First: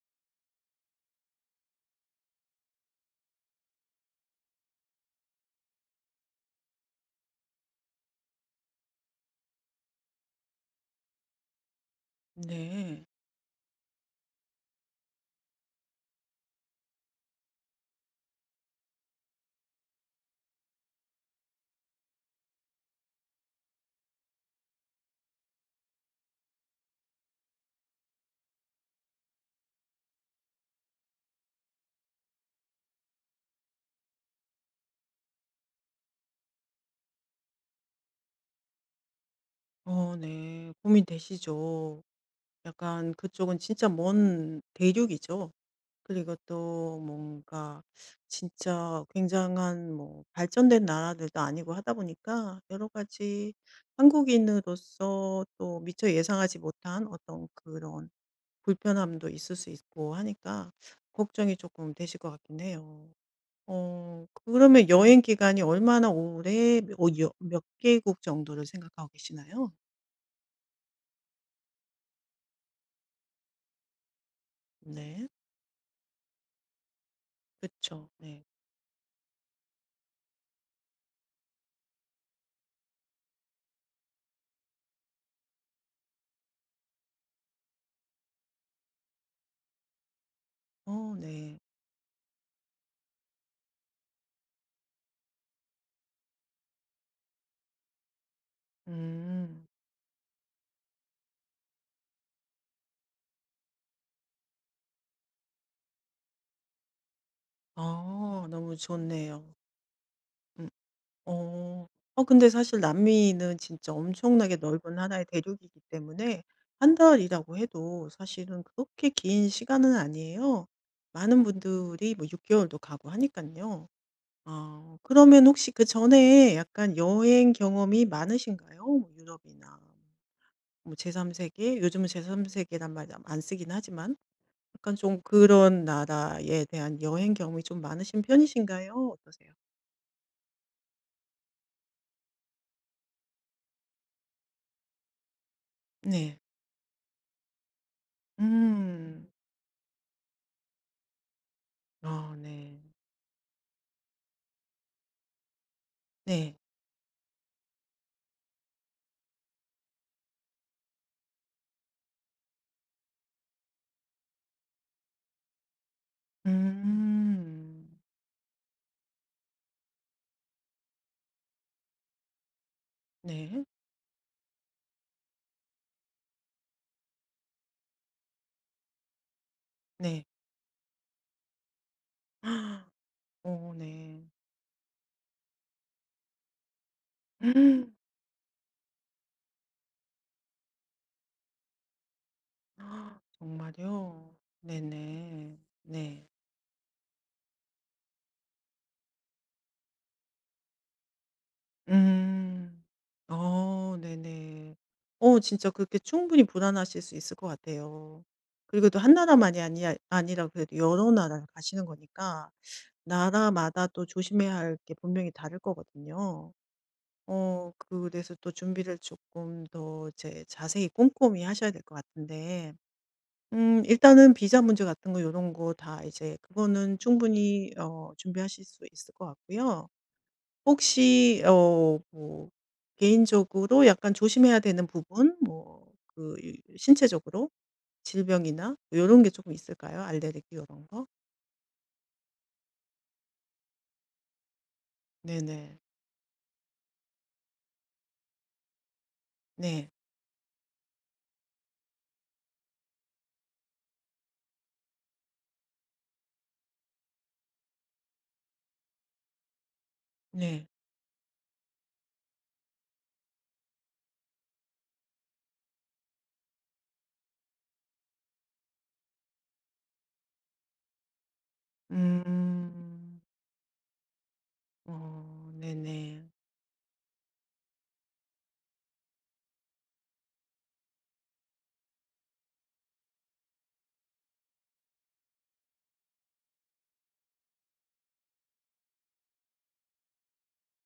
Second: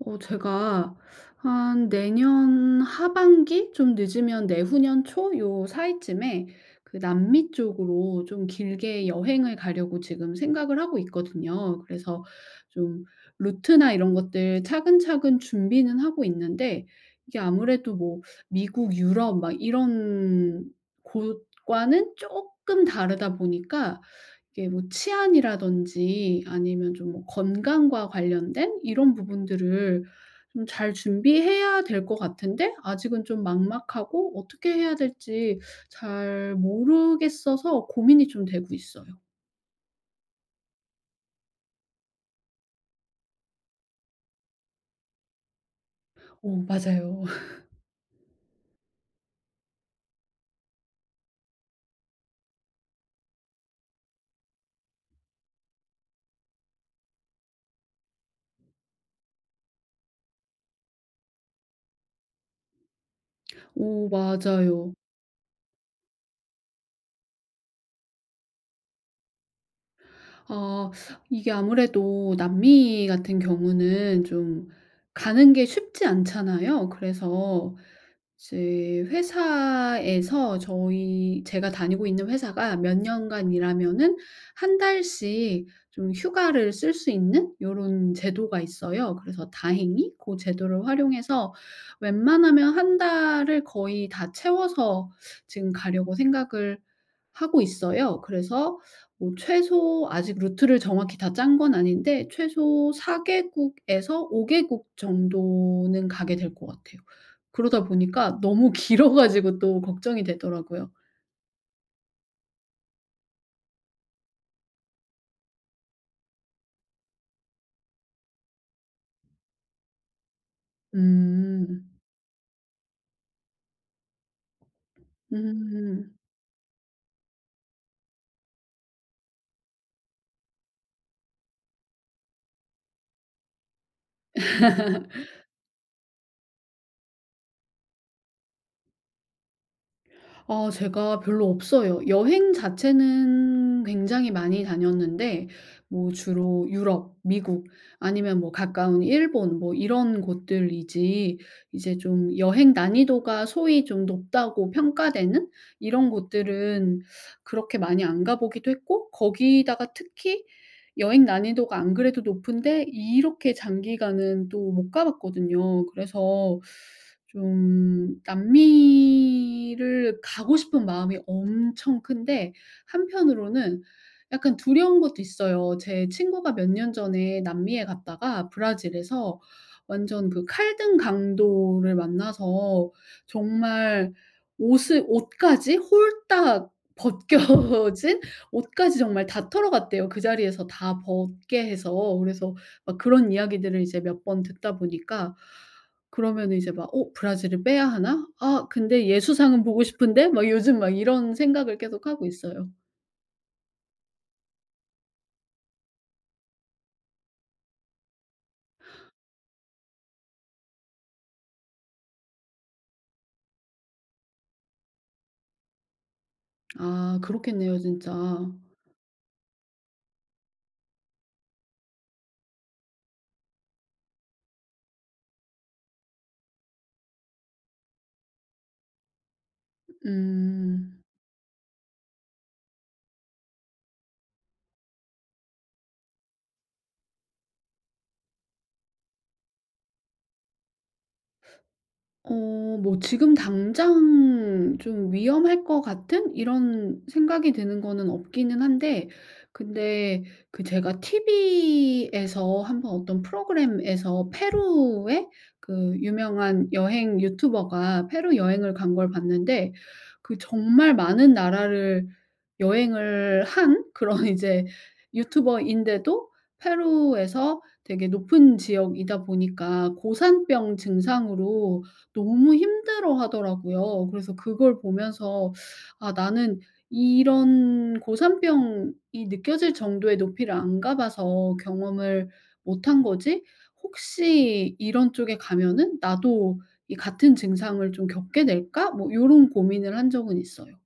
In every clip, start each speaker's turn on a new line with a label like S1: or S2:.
S1: 제가 한 내년 하반기 좀 늦으면 내후년 초 요 사이쯤에 그 남미 쪽으로 좀 길게 여행을 가려고 지금 생각을 하고 있거든요. 그래서 좀
S2: 네.
S1: 루트나 이런 것들 차근차근 준비는 하고 있는데 이게 아무래도 뭐 미국, 유럽 막 이런 곳과는 조금 다르다 보니까 이게 뭐 치안이라든지 아니면 좀 뭐 건강과 관련된 이런 부분들을 좀 잘 준비해야 될 것 같은데 아직은 좀 막막하고 어떻게 해야 될지 잘 모르겠어서 고민이 좀 되고 있어요.
S2: 어 네. 고민되시죠. 약간 그쪽은 진짜 먼 대륙이죠. 그리고
S1: 오,
S2: 또
S1: 맞아요.
S2: 뭔가 진짜 굉장한 뭐 발전된 나라들도 아니고 하다 보니까 여러 가지 한국인으로서 또 미처 예상하지 못한 어떤 그런 불편함도 있을 수 있고 하니까 걱정이 조금 되실 것 같긴 해요.
S1: 오,
S2: 어 그러면
S1: 맞아요.
S2: 여행 기간이 얼마나 오래 어 여 몇 개국 정도를 생각하고 계시나요?
S1: 어 이게 아무래도 남미 같은 경우는 좀
S2: 네.
S1: 가는 게 쉽지 않잖아요. 그래서
S2: 그쵸. 네.
S1: 이제 회사에서 저희 제가 다니고 있는 회사가 몇 년간 일하면은 한 달씩 좀 휴가를 쓸 수 있는 이런 제도가 있어요. 그래서 다행히 그 제도를
S2: 어
S1: 활용해서
S2: 네.
S1: 웬만하면 한 달을 거의 다 채워서 지금 가려고 생각을 하고 있어요. 그래서 뭐
S2: 음.
S1: 최소, 아직 루트를 정확히 다 짠 건 아닌데 최소 4 개국에서 5 개국 정도는 가게 될 것 같아요. 그러다 보니까
S2: 아
S1: 너무
S2: 너무
S1: 길어
S2: 좋네요.
S1: 가지고 또 걱정이
S2: 음.
S1: 되더라고요.
S2: 어. 어 근데 사실 남미는 진짜 엄청나게 넓은 하나의 대륙이기 때문에 한 달이라고 해도 사실은 그렇게 긴 시간은 아니에요. 많은
S1: 음.
S2: 분들이 뭐 6 개월도 가고 하니깐요. 아 그러면 혹시
S1: 음.
S2: 그전에 약간 여행 경험이 많으신가요? 뭐 유럽이나 뭐 제3 세계? 요즘은 제3 세계란 말 안 쓰긴 하지만. 약간 좀 그런 나라에 대한 여행 경험이 좀 많으신 편이신가요? 어떠세요?
S1: 아, 제가 별로 없어요. 여행 자체는 굉장히 많이 다녔는데 뭐
S2: 네.
S1: 주로 유럽, 미국 아니면 뭐 가까운
S2: 음.
S1: 일본 뭐 이런 곳들이지 이제
S2: 아
S1: 좀 여행
S2: 네.
S1: 난이도가 소위 좀 높다고 평가되는 이런
S2: 네.
S1: 곳들은 그렇게 많이 안 가보기도 했고, 거기다가 특히 여행 난이도가 안 그래도 높은데 이렇게 장기간은 또 못 가봤거든요. 그래서
S2: 음.
S1: 좀 남미를 가고 싶은 마음이 엄청 큰데
S2: 네.
S1: 한편으로는 약간 두려운 것도 있어요. 제 친구가 몇 년 전에 남미에 갔다가 브라질에서
S2: 네.
S1: 완전 그 칼등 강도를 만나서
S2: 어
S1: 정말
S2: 네.
S1: 옷을, 옷까지 홀딱 벗겨진, 옷까지 정말 다 털어갔대요. 그 자리에서 다 벗게 해서. 그래서 막
S2: 아,
S1: 그런 이야기들을 이제 몇
S2: 정말요?
S1: 번 듣다 보니까
S2: 네네. 네.
S1: 그러면은 이제 막 '어, 브라질을 빼야 하나? 아 근데 예수상은 보고 싶은데?' 막 요즘 막 이런 생각을 계속하고 있어요.
S2: 음. 어 네네. 어 진짜 그렇게 충분히 불안하실 수 있을 것 같아요. 그리고 또 한 나라만이 아니야 아니라 그래도 여러 나라를 가시는 거니까 나라마다 또 조심해야 할 게 분명히 다를 거거든요.
S1: 아,
S2: 어
S1: 그렇겠네요, 진짜.
S2: 그래서 또 준비를 조금 더 이제 자세히 꼼꼼히 하셔야 될 것 같은데 일단은 비자 문제 같은 거 이런 거 다 이제 그거는 충분히 어 준비하실 수 있을 것 같고요.
S1: 음.
S2: 혹시 어 뭐 개인적으로 약간 조심해야 되는 부분 뭐 그 신체적으로 질병이나 뭐 요런 게 조금 있을까요? 알레르기 요런 거?
S1: 뭐 지금 당장 좀 위험할
S2: 네네.
S1: 것 같은 이런 생각이 드는 거는 없기는 한데,
S2: 네.
S1: 근데 그 제가 TV에서 한번 어떤 프로그램에서 페루에, 그 유명한 여행 유튜버가 페루 여행을 간 걸 봤는데, 그
S2: 네.
S1: 정말 많은 나라를 여행을 한 그런 이제 유튜버인데도 페루에서 되게 높은 지역이다 보니까 고산병 증상으로 너무 힘들어
S2: 음.
S1: 하더라고요. 그래서 그걸 보면서
S2: 어
S1: '아,
S2: 네네.
S1: 나는 이런 고산병이 느껴질 정도의 높이를 안 가 봐서 경험을 못한 거지? 혹시 이런 쪽에 가면은 나도 이 같은 증상을 좀 겪게 될까?' 뭐 요런 고민을 한 적은 있어요.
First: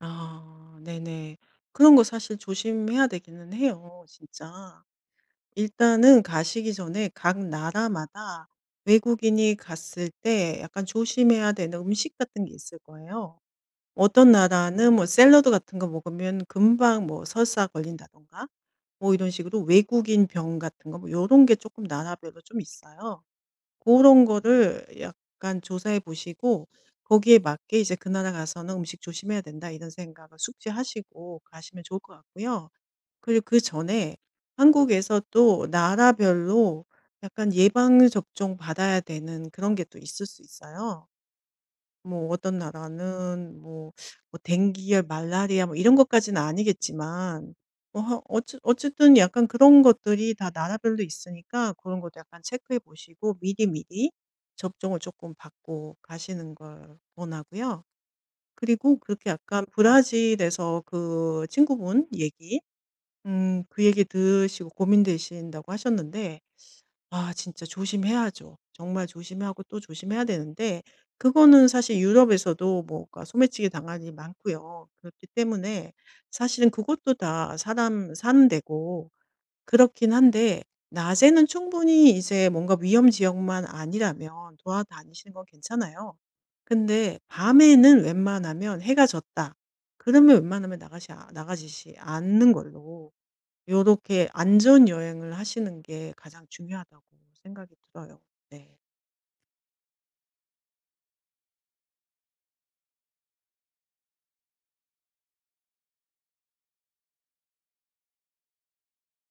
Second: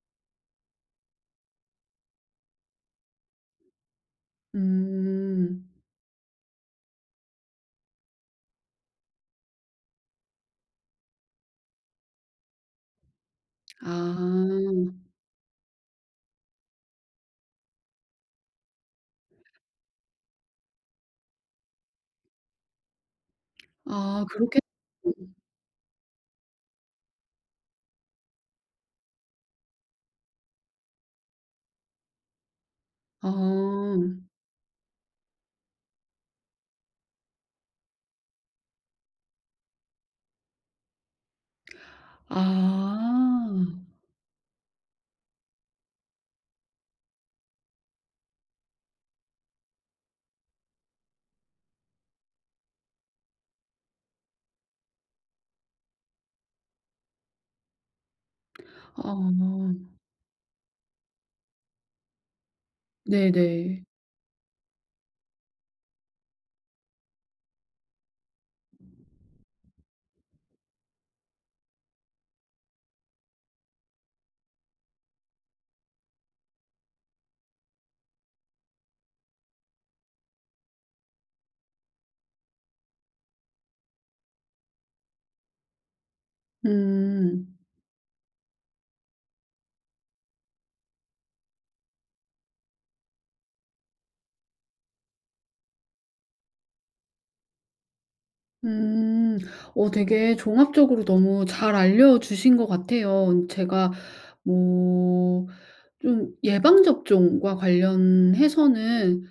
S2: 아 네네. 그런 거 사실 조심해야 되기는 해요 진짜.
S1: 음.
S2: 일단은 가시기 전에 각 나라마다 외국인이 갔을 때 약간 조심해야 되는 음식 같은 게 있을 거예요.
S1: 아.
S2: 어떤 나라는 뭐 샐러드 같은 거 먹으면 금방 뭐 설사 걸린다든가 뭐 이런 식으로 외국인 병 같은 거 뭐 요런 게 조금 나라별로 좀 있어요. 그
S1: 아,
S2: 런
S1: 그렇게.
S2: 거를 약간 조사해 보시고 거기에 맞게 이제 '그 나라 가서는 음식 조심해야 된다.' 이런 생각을 숙지하시고 가시면 좋을 것 같고요. 그리고
S1: 아.
S2: 그전에 한국에서 또 나라별로 약간 예방접종 받아야 되는 그런 게 또 있을 수 있어요. 뭐
S1: 아.
S2: 어떤 나라는 뭐 뭐 댕기열, 말라리아 뭐 이런 것까지는 아니겠지만 뭐 하 어찌 어쨌든 약간 그런 것들이 다 나라별로 있으니까 그런 것도 약간 체크해 보시고 미리미리 접종을 조금 받고 가시는 걸 권하고요. 그리고 그렇게 약간
S1: 아.
S2: 브라질에서 그 친구분 얘기
S1: 네네.
S2: 그 얘기 들으시고 고민되신다고 하셨는데 아 진짜 조심해야죠. 정말 조심하고 또 조심해야 되는데 그거는 사실 유럽에서도 뭐가 소매치기 당한 일이 많고요. 그렇기 때문에 사실은 그것도 다 사람 사는 데고 그렇긴 한데 낮에는 충분히 이제 뭔가 위험 지역만 아니라면 돌아다니시는 건 괜찮아요. 근데
S1: 음.
S2: 밤에는 웬만하면 해가 졌다. 그러면 웬만하면 나가시지 않는 걸로 요렇게 안전 여행을 하시는 게 가장 중요하다고 생각이 들어요. 네.
S1: 음. 되게 종합적으로 너무 잘 알려주신 것 같아요. 제가 뭐 좀 예방접종과 관련해서는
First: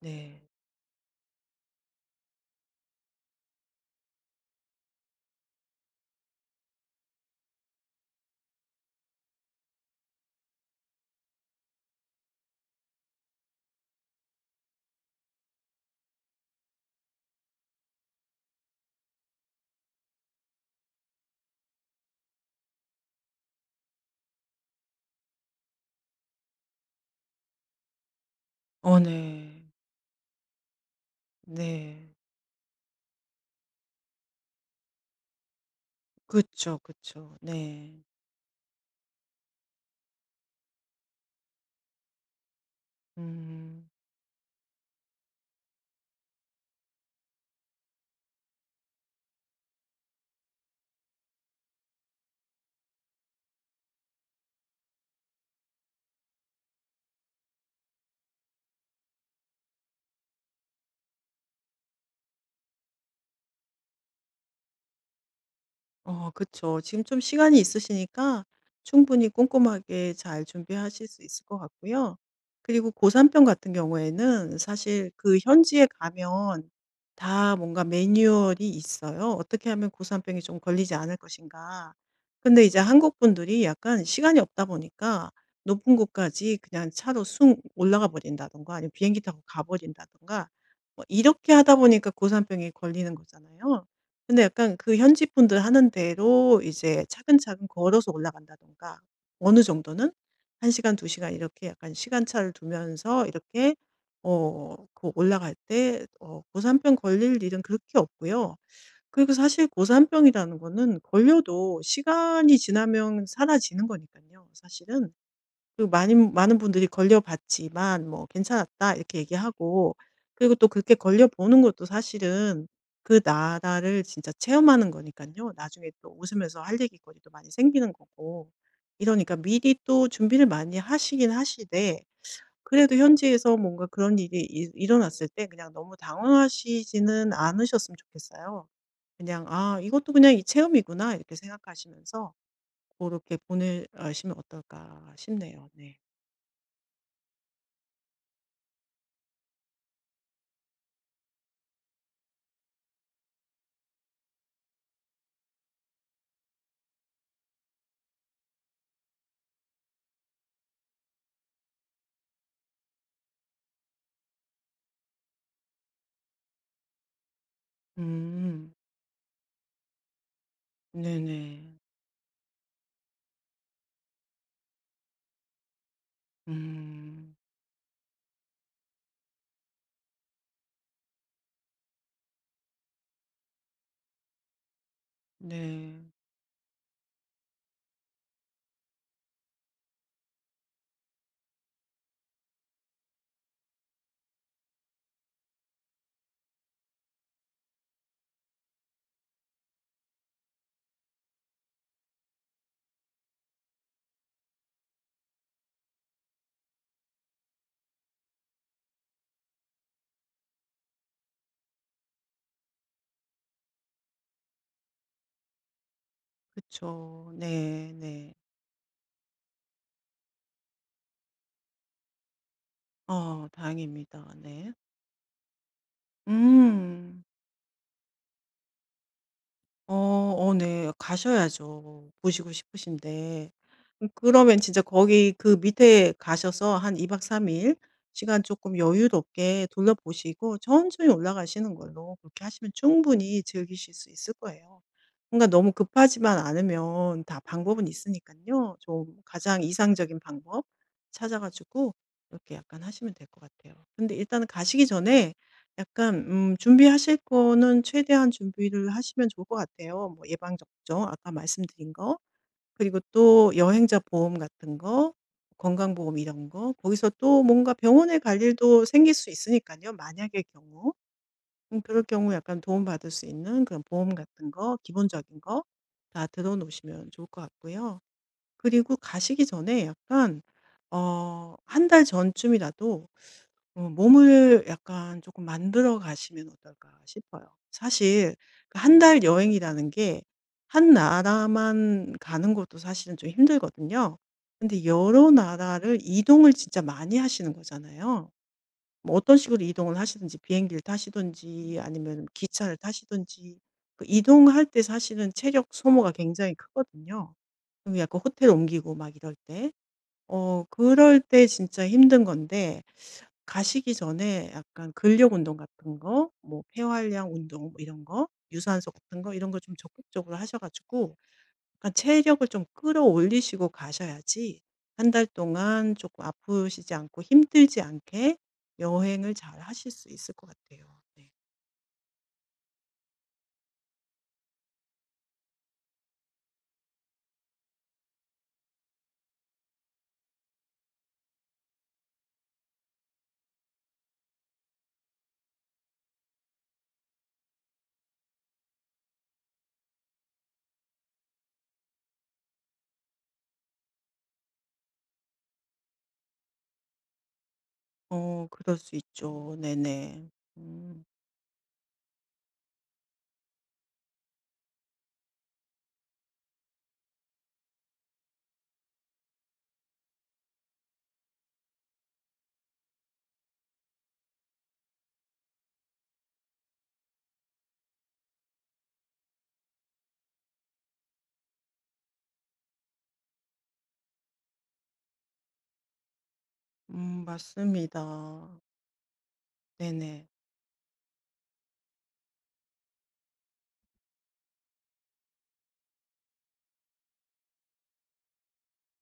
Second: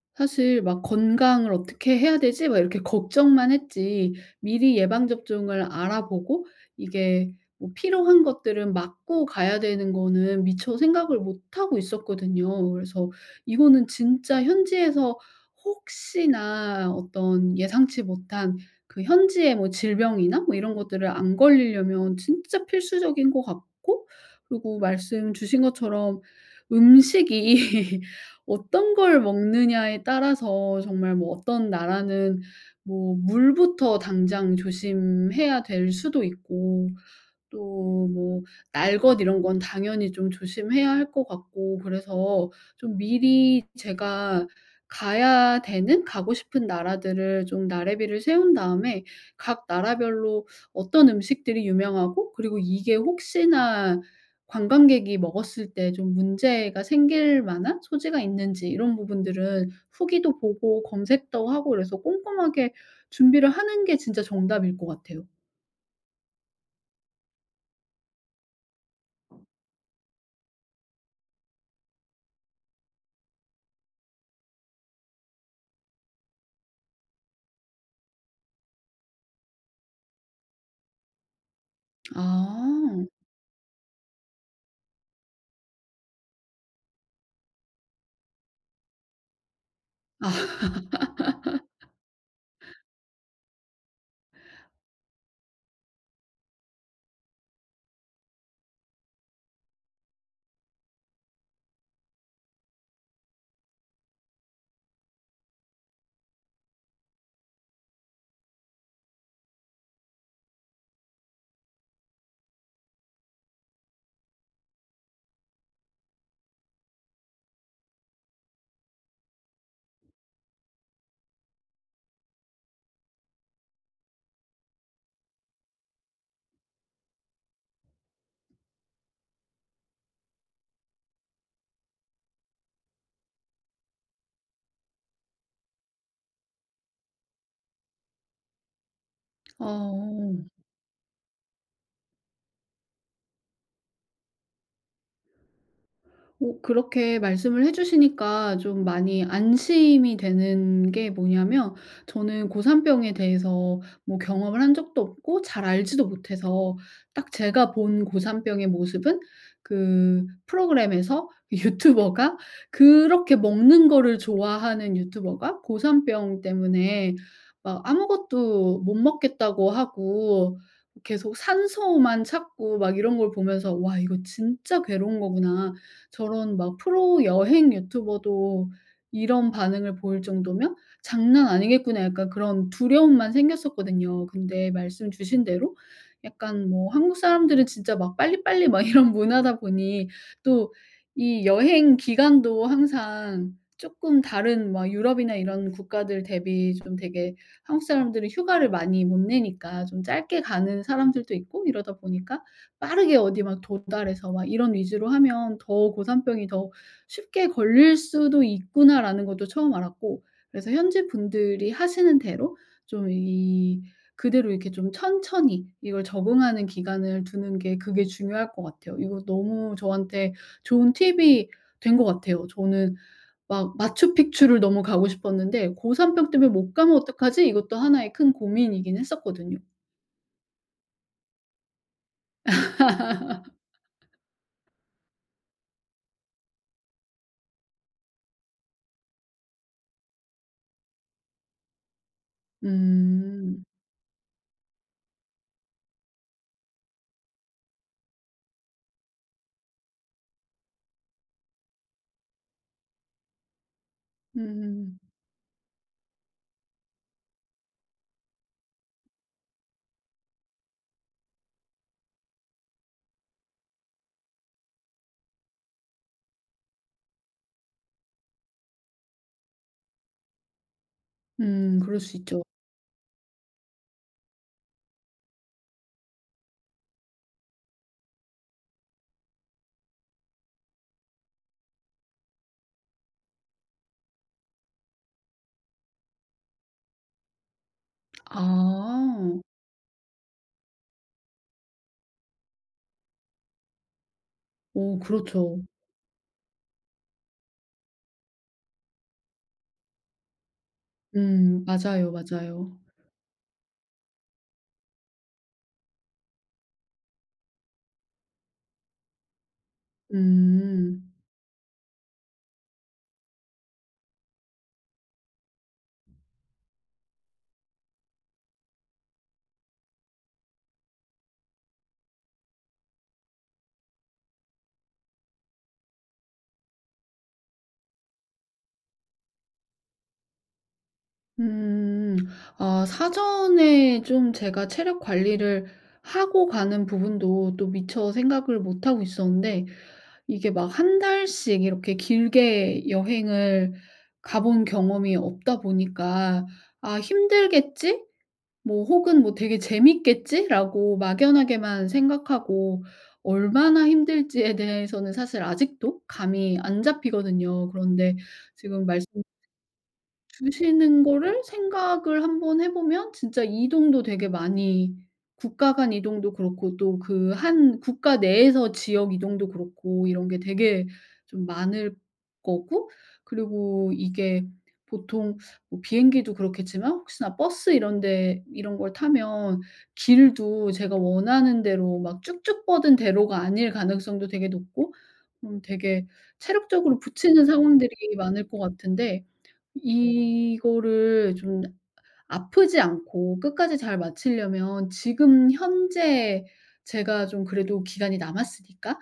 S2: 네.
S1: 사실 막 '건강을 어떻게 해야 되지?' 막 이렇게 걱정만 했지 미리 예방 접종을 알아보고 이게 뭐 필요한 것들은 맞고 가야 되는 거는 미처 생각을 못 하고 있었거든요. 그래서 이거는 진짜 현지에서 혹시나 어떤 예상치 못한 그 현지의 뭐 질병이나 뭐 이런 것들을 안 걸리려면 진짜 필수적인 것 같고, 그리고 말씀 주신 것처럼 음식이 어떤
S2: 어
S1: 걸
S2: 네.
S1: 먹느냐에 따라서 정말 뭐 어떤
S2: 네.
S1: 나라는 뭐 물부터 당장 조심해야 될 수도
S2: 그쵸,
S1: 있고
S2: 그쵸. 네.
S1: 또 뭐 날 것 이런 건 당연히 좀 조심해야 할 것 같고. 그래서 좀 미리
S2: 음.
S1: 제가 가야 되는, 가고 싶은 나라들을 좀 나래비를 세운 다음에 각 나라별로 어떤 음식들이 유명하고 그리고 이게 혹시나 관광객이 먹었을 때 좀 문제가 생길 만한 소지가 있는지 이런 부분들은 후기도 보고 검색도 하고 그래서 꼼꼼하게 준비를 하는 게 진짜 정답일 것 같아요.
S2: 어 그쵸. 지금 좀 시간이 있으시니까 충분히 꼼꼼하게 잘 준비하실 수 있을 것 같고요. 그리고 고산병 같은 경우에는 사실 그 현지에 가면 다 뭔가 매뉴얼이 있어요. 어떻게 하면 고산병이 좀 걸리지 않을 것인가. 근데 이제
S1: 아.
S2: 한국 분들이 약간 시간이 없다 보니까 높은 곳까지 그냥 차로 숭 올라가 버린다든가 아니면 비행기 타고 가 버린다든가
S1: 아.
S2: 뭐 이렇게 하다 보니까 고산병이 걸리는 거잖아요. 근데 약간 그 현지 분들 하는 대로 이제 차근차근 걸어서 올라간다든가 어느 정도는 1 시간 2 시간 이렇게 약간 시간차를 두면서 이렇게 어 그 올라갈 때 어 고산병 걸릴 일은 그렇게 없고요. 그리고 사실 고산병이라는 거는 걸려도 시간이 지나면 사라지는 거니까요 사실은. 그리고 많은 분들이 걸려봤지만 뭐 "괜찮았다." 이렇게 얘기하고 그리고 또 그렇게 걸려보는 것도 사실은 그 나라를 진짜 체험하는 거니까요 나중에 또 웃으면서 할 얘기거리도 많이 생기는 거고. 이러니까 미리 또 준비를 많이 하시긴 하시되 그래도 현지에서 뭔가 그런 일이 일 일어났을 때 그냥 너무 당황하시지는 않으셨으면 좋겠어요. 그냥 '아 이것도
S1: 어.
S2: 그냥 이 체험이구나.' 이렇게 생각하시면서 그렇게 보내시면 어떨까 싶네요. 네.
S1: 오, 그렇게 말씀을 해 주시니까 좀 많이 안심이 되는 게 뭐냐면, 저는 고산병에 대해서 뭐 경험을 한 적도 없고 잘 알지도 못해서 딱 제가 본 고산병의 모습은 그 프로그램에서 유튜버가, 그렇게 먹는 거를 좋아하는 유튜버가 고산병 때문에 막
S2: 음.
S1: 아무것도 못 먹겠다고 하고 계속
S2: 네네.
S1: 산소만 찾고 막 이런 걸 보면서 '와, 이거 진짜 괴로운 거구나.' 저런 막 프로
S2: 음.
S1: 여행 유튜버도 이런 반응을 보일 정도면 '장난 아니겠구나.' 약간 그런 두려움만 생겼었거든요. 근데 말씀 주신 대로
S2: 네.
S1: 약간 뭐 한국 사람들은 진짜 막 빨리빨리 막 이런 문화다 보니 또 이 여행 기간도 항상 쪼끔 다른 막 유럽이나 이런 국가들 대비 좀 되게, 한국 사람들은 휴가를 많이 못 내니까 좀 짧게 가는 사람들도 있고 이러다 보니까 빠르게 어디 막 도달해서 막 이런 위주로 하면 더 고산병이 더 쉽게 걸릴 수도 있구나라는 것도 처음 알았고, 그래서 현지 분들이 하시는 대로 좀 이 그대로 이렇게 좀 천천히 이걸 적응하는 기간을
S2: 그쵸.
S1: 두는 게
S2: 네
S1: 그게
S2: 네.
S1: 중요할 것 같아요. 이거 너무 저한테 좋은 팁이 된 것 같아요. 저는
S2: 어
S1: 막
S2: 다행입니다.
S1: 마추픽추를
S2: 네.
S1: 너무 가고 싶었는데 '고산병 때문에 못 가면
S2: 음.
S1: 어떡하지?' 이것도 하나의 큰 고민이긴 했었거든요.
S2: 어 어 네. 가셔야죠, 보시고 싶으신데. 그러면 진짜 거기 그 밑에 가셔서 한 2박 3일 시간 조금 여유롭게 둘러보시고 천천히 올라가시는 걸로 그렇게 하시면 충분히
S1: 음.
S2: 즐기실 수 있을 거예요. 뭔가 너무 급하지만 않으면 다 방법은 있으니까요 좀 가장 이상적인 방법 찾아 가지고 이렇게 약간 하시면 될 것 같아요. 근데 일단은 가시기
S1: 음.
S2: 전에 약간 준비하실 거는 최대한 준비를 하시면 좋을 것 같아요. 뭐 예방접종 아까 말씀드린 거 그리고 또 여행자 보험 같은 거 건강보험 이런 거 거기서 또 뭔가 병원에 갈 일도 생길 수 있으니까요 만약의 경우.
S1: 음, 그럴
S2: 그럴
S1: 수
S2: 경우
S1: 있죠.
S2: 약간 도움받을 수 있는 그런 보험 같은 거 기본적인 거 다 들어 놓으시면 좋을 것 같고요. 그리고 가시기 전에 약간 어 한 달 전쯤이라도 어 몸을 약간 조금 만들어 가시면 어떨까 싶어요. 사실 그 한달
S1: 아.
S2: 여행이라는 게 한 나라만 가는 것도 사실은 좀 힘들거든요. 근데
S1: 오,
S2: 여러
S1: 그렇죠.
S2: 나라를 이동을 진짜 많이 하시는 거잖아요. 뭐 어떤 식으로 이동을 하시든지 비행기를
S1: 음,
S2: 타시든지
S1: 맞아요,
S2: 아니면 기차를
S1: 맞아요.
S2: 타시든지 그 이동할 때 사실은 체력 소모가 굉장히 크거든요. 좀 약간 호텔 옮기고 막 이럴 때. 어
S1: 음.
S2: 그럴 때 진짜 힘든 건데 가시기 전에 약간 근력 운동 같은 거 뭐 폐활량 운동 뭐 이런 거 유산소 같은 거 이런 걸 좀 적극적으로 하셔 가지고 약간 체력을 좀 끌어올리시고 가셔야지 한 달 동안 조금 아프시지 않고 힘들지 않게 여행을 잘 하실 수 있을 것 같아요. 네.
S1: 음. 아, 사전에 좀 제가 체력 관리를 하고 가는 부분도 또 미처 생각을 못 하고 있었는데, 이게 막 한 달씩 이렇게 길게 여행을 가본 경험이 없다 보니까 '아, 힘들겠지?' 뭐 혹은 뭐 '되게 재밌겠지?'라고 막연하게만 생각하고 얼마나 힘들지에 대해서는 사실 아직도 감이 안 잡히거든요. 그런데
S2: 어 그럴
S1: 지금
S2: 수
S1: 말씀
S2: 있죠. 네네.
S1: 주시는
S2: 음.
S1: 거를 생각을 한번 해 보면 진짜 이동도 되게 많이, 국가 간 이동도 그렇고 또 그 한 국가 내에서 지역 이동도 그렇고 이런 게 되게 좀 많을 거고, 그리고 이게 보통 뭐 비행기도 그렇겠지만 혹시나 버스 이런 데 이런 걸 타면 길도 제가 원하는 대로 막 쭉쭉 뻗은 대로가 아닐 가능성도 되게 높고 되게 체력적으로 부치는 상황들이 많을 것
S2: 맞습니다.
S1: 같은데
S2: 네네.
S1: 이거를 좀 아프지 않고 끝까지 잘 마치려면 지금 현재 제가 좀 그래도 기간이 남았으니까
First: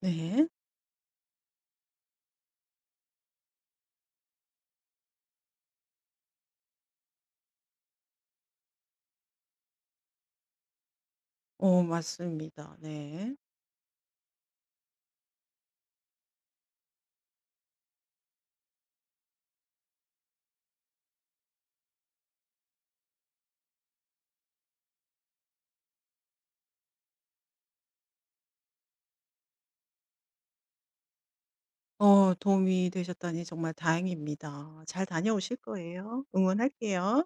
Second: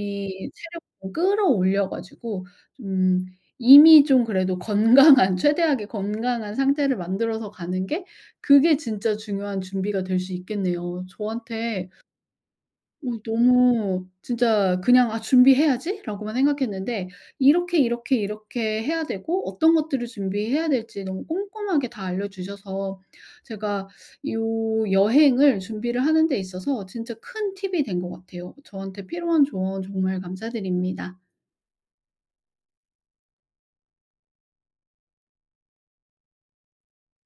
S2: 네.
S1: 체력을 좀 끌어올려 가지고 좀 이미 좀 그래도 건강한 최대하게 건강한 상태를 만들어서 가는 게 그게 진짜 중요한 준비가 될 수 있겠네요.
S2: 어
S1: 저한테.
S2: 맞습니다. 네.
S1: 너무 진짜 그냥 '아, 준비해야지.'라고만 생각했는데 이렇게, 이렇게, 이렇게 해야 되고 어떤 것들을 준비해야 될지 너무 꼼꼼하게 다 알려 주셔서 제가 요 여행을 준비를 하는 데 있어서 진짜 큰 팁이 된 것 같아요. 저한테 필요한 조언 정말 감사드립니다.
S2: 어 도움이 되셨다니 정말 다행입니다. 잘 다녀오실 거예요. 응원할게요.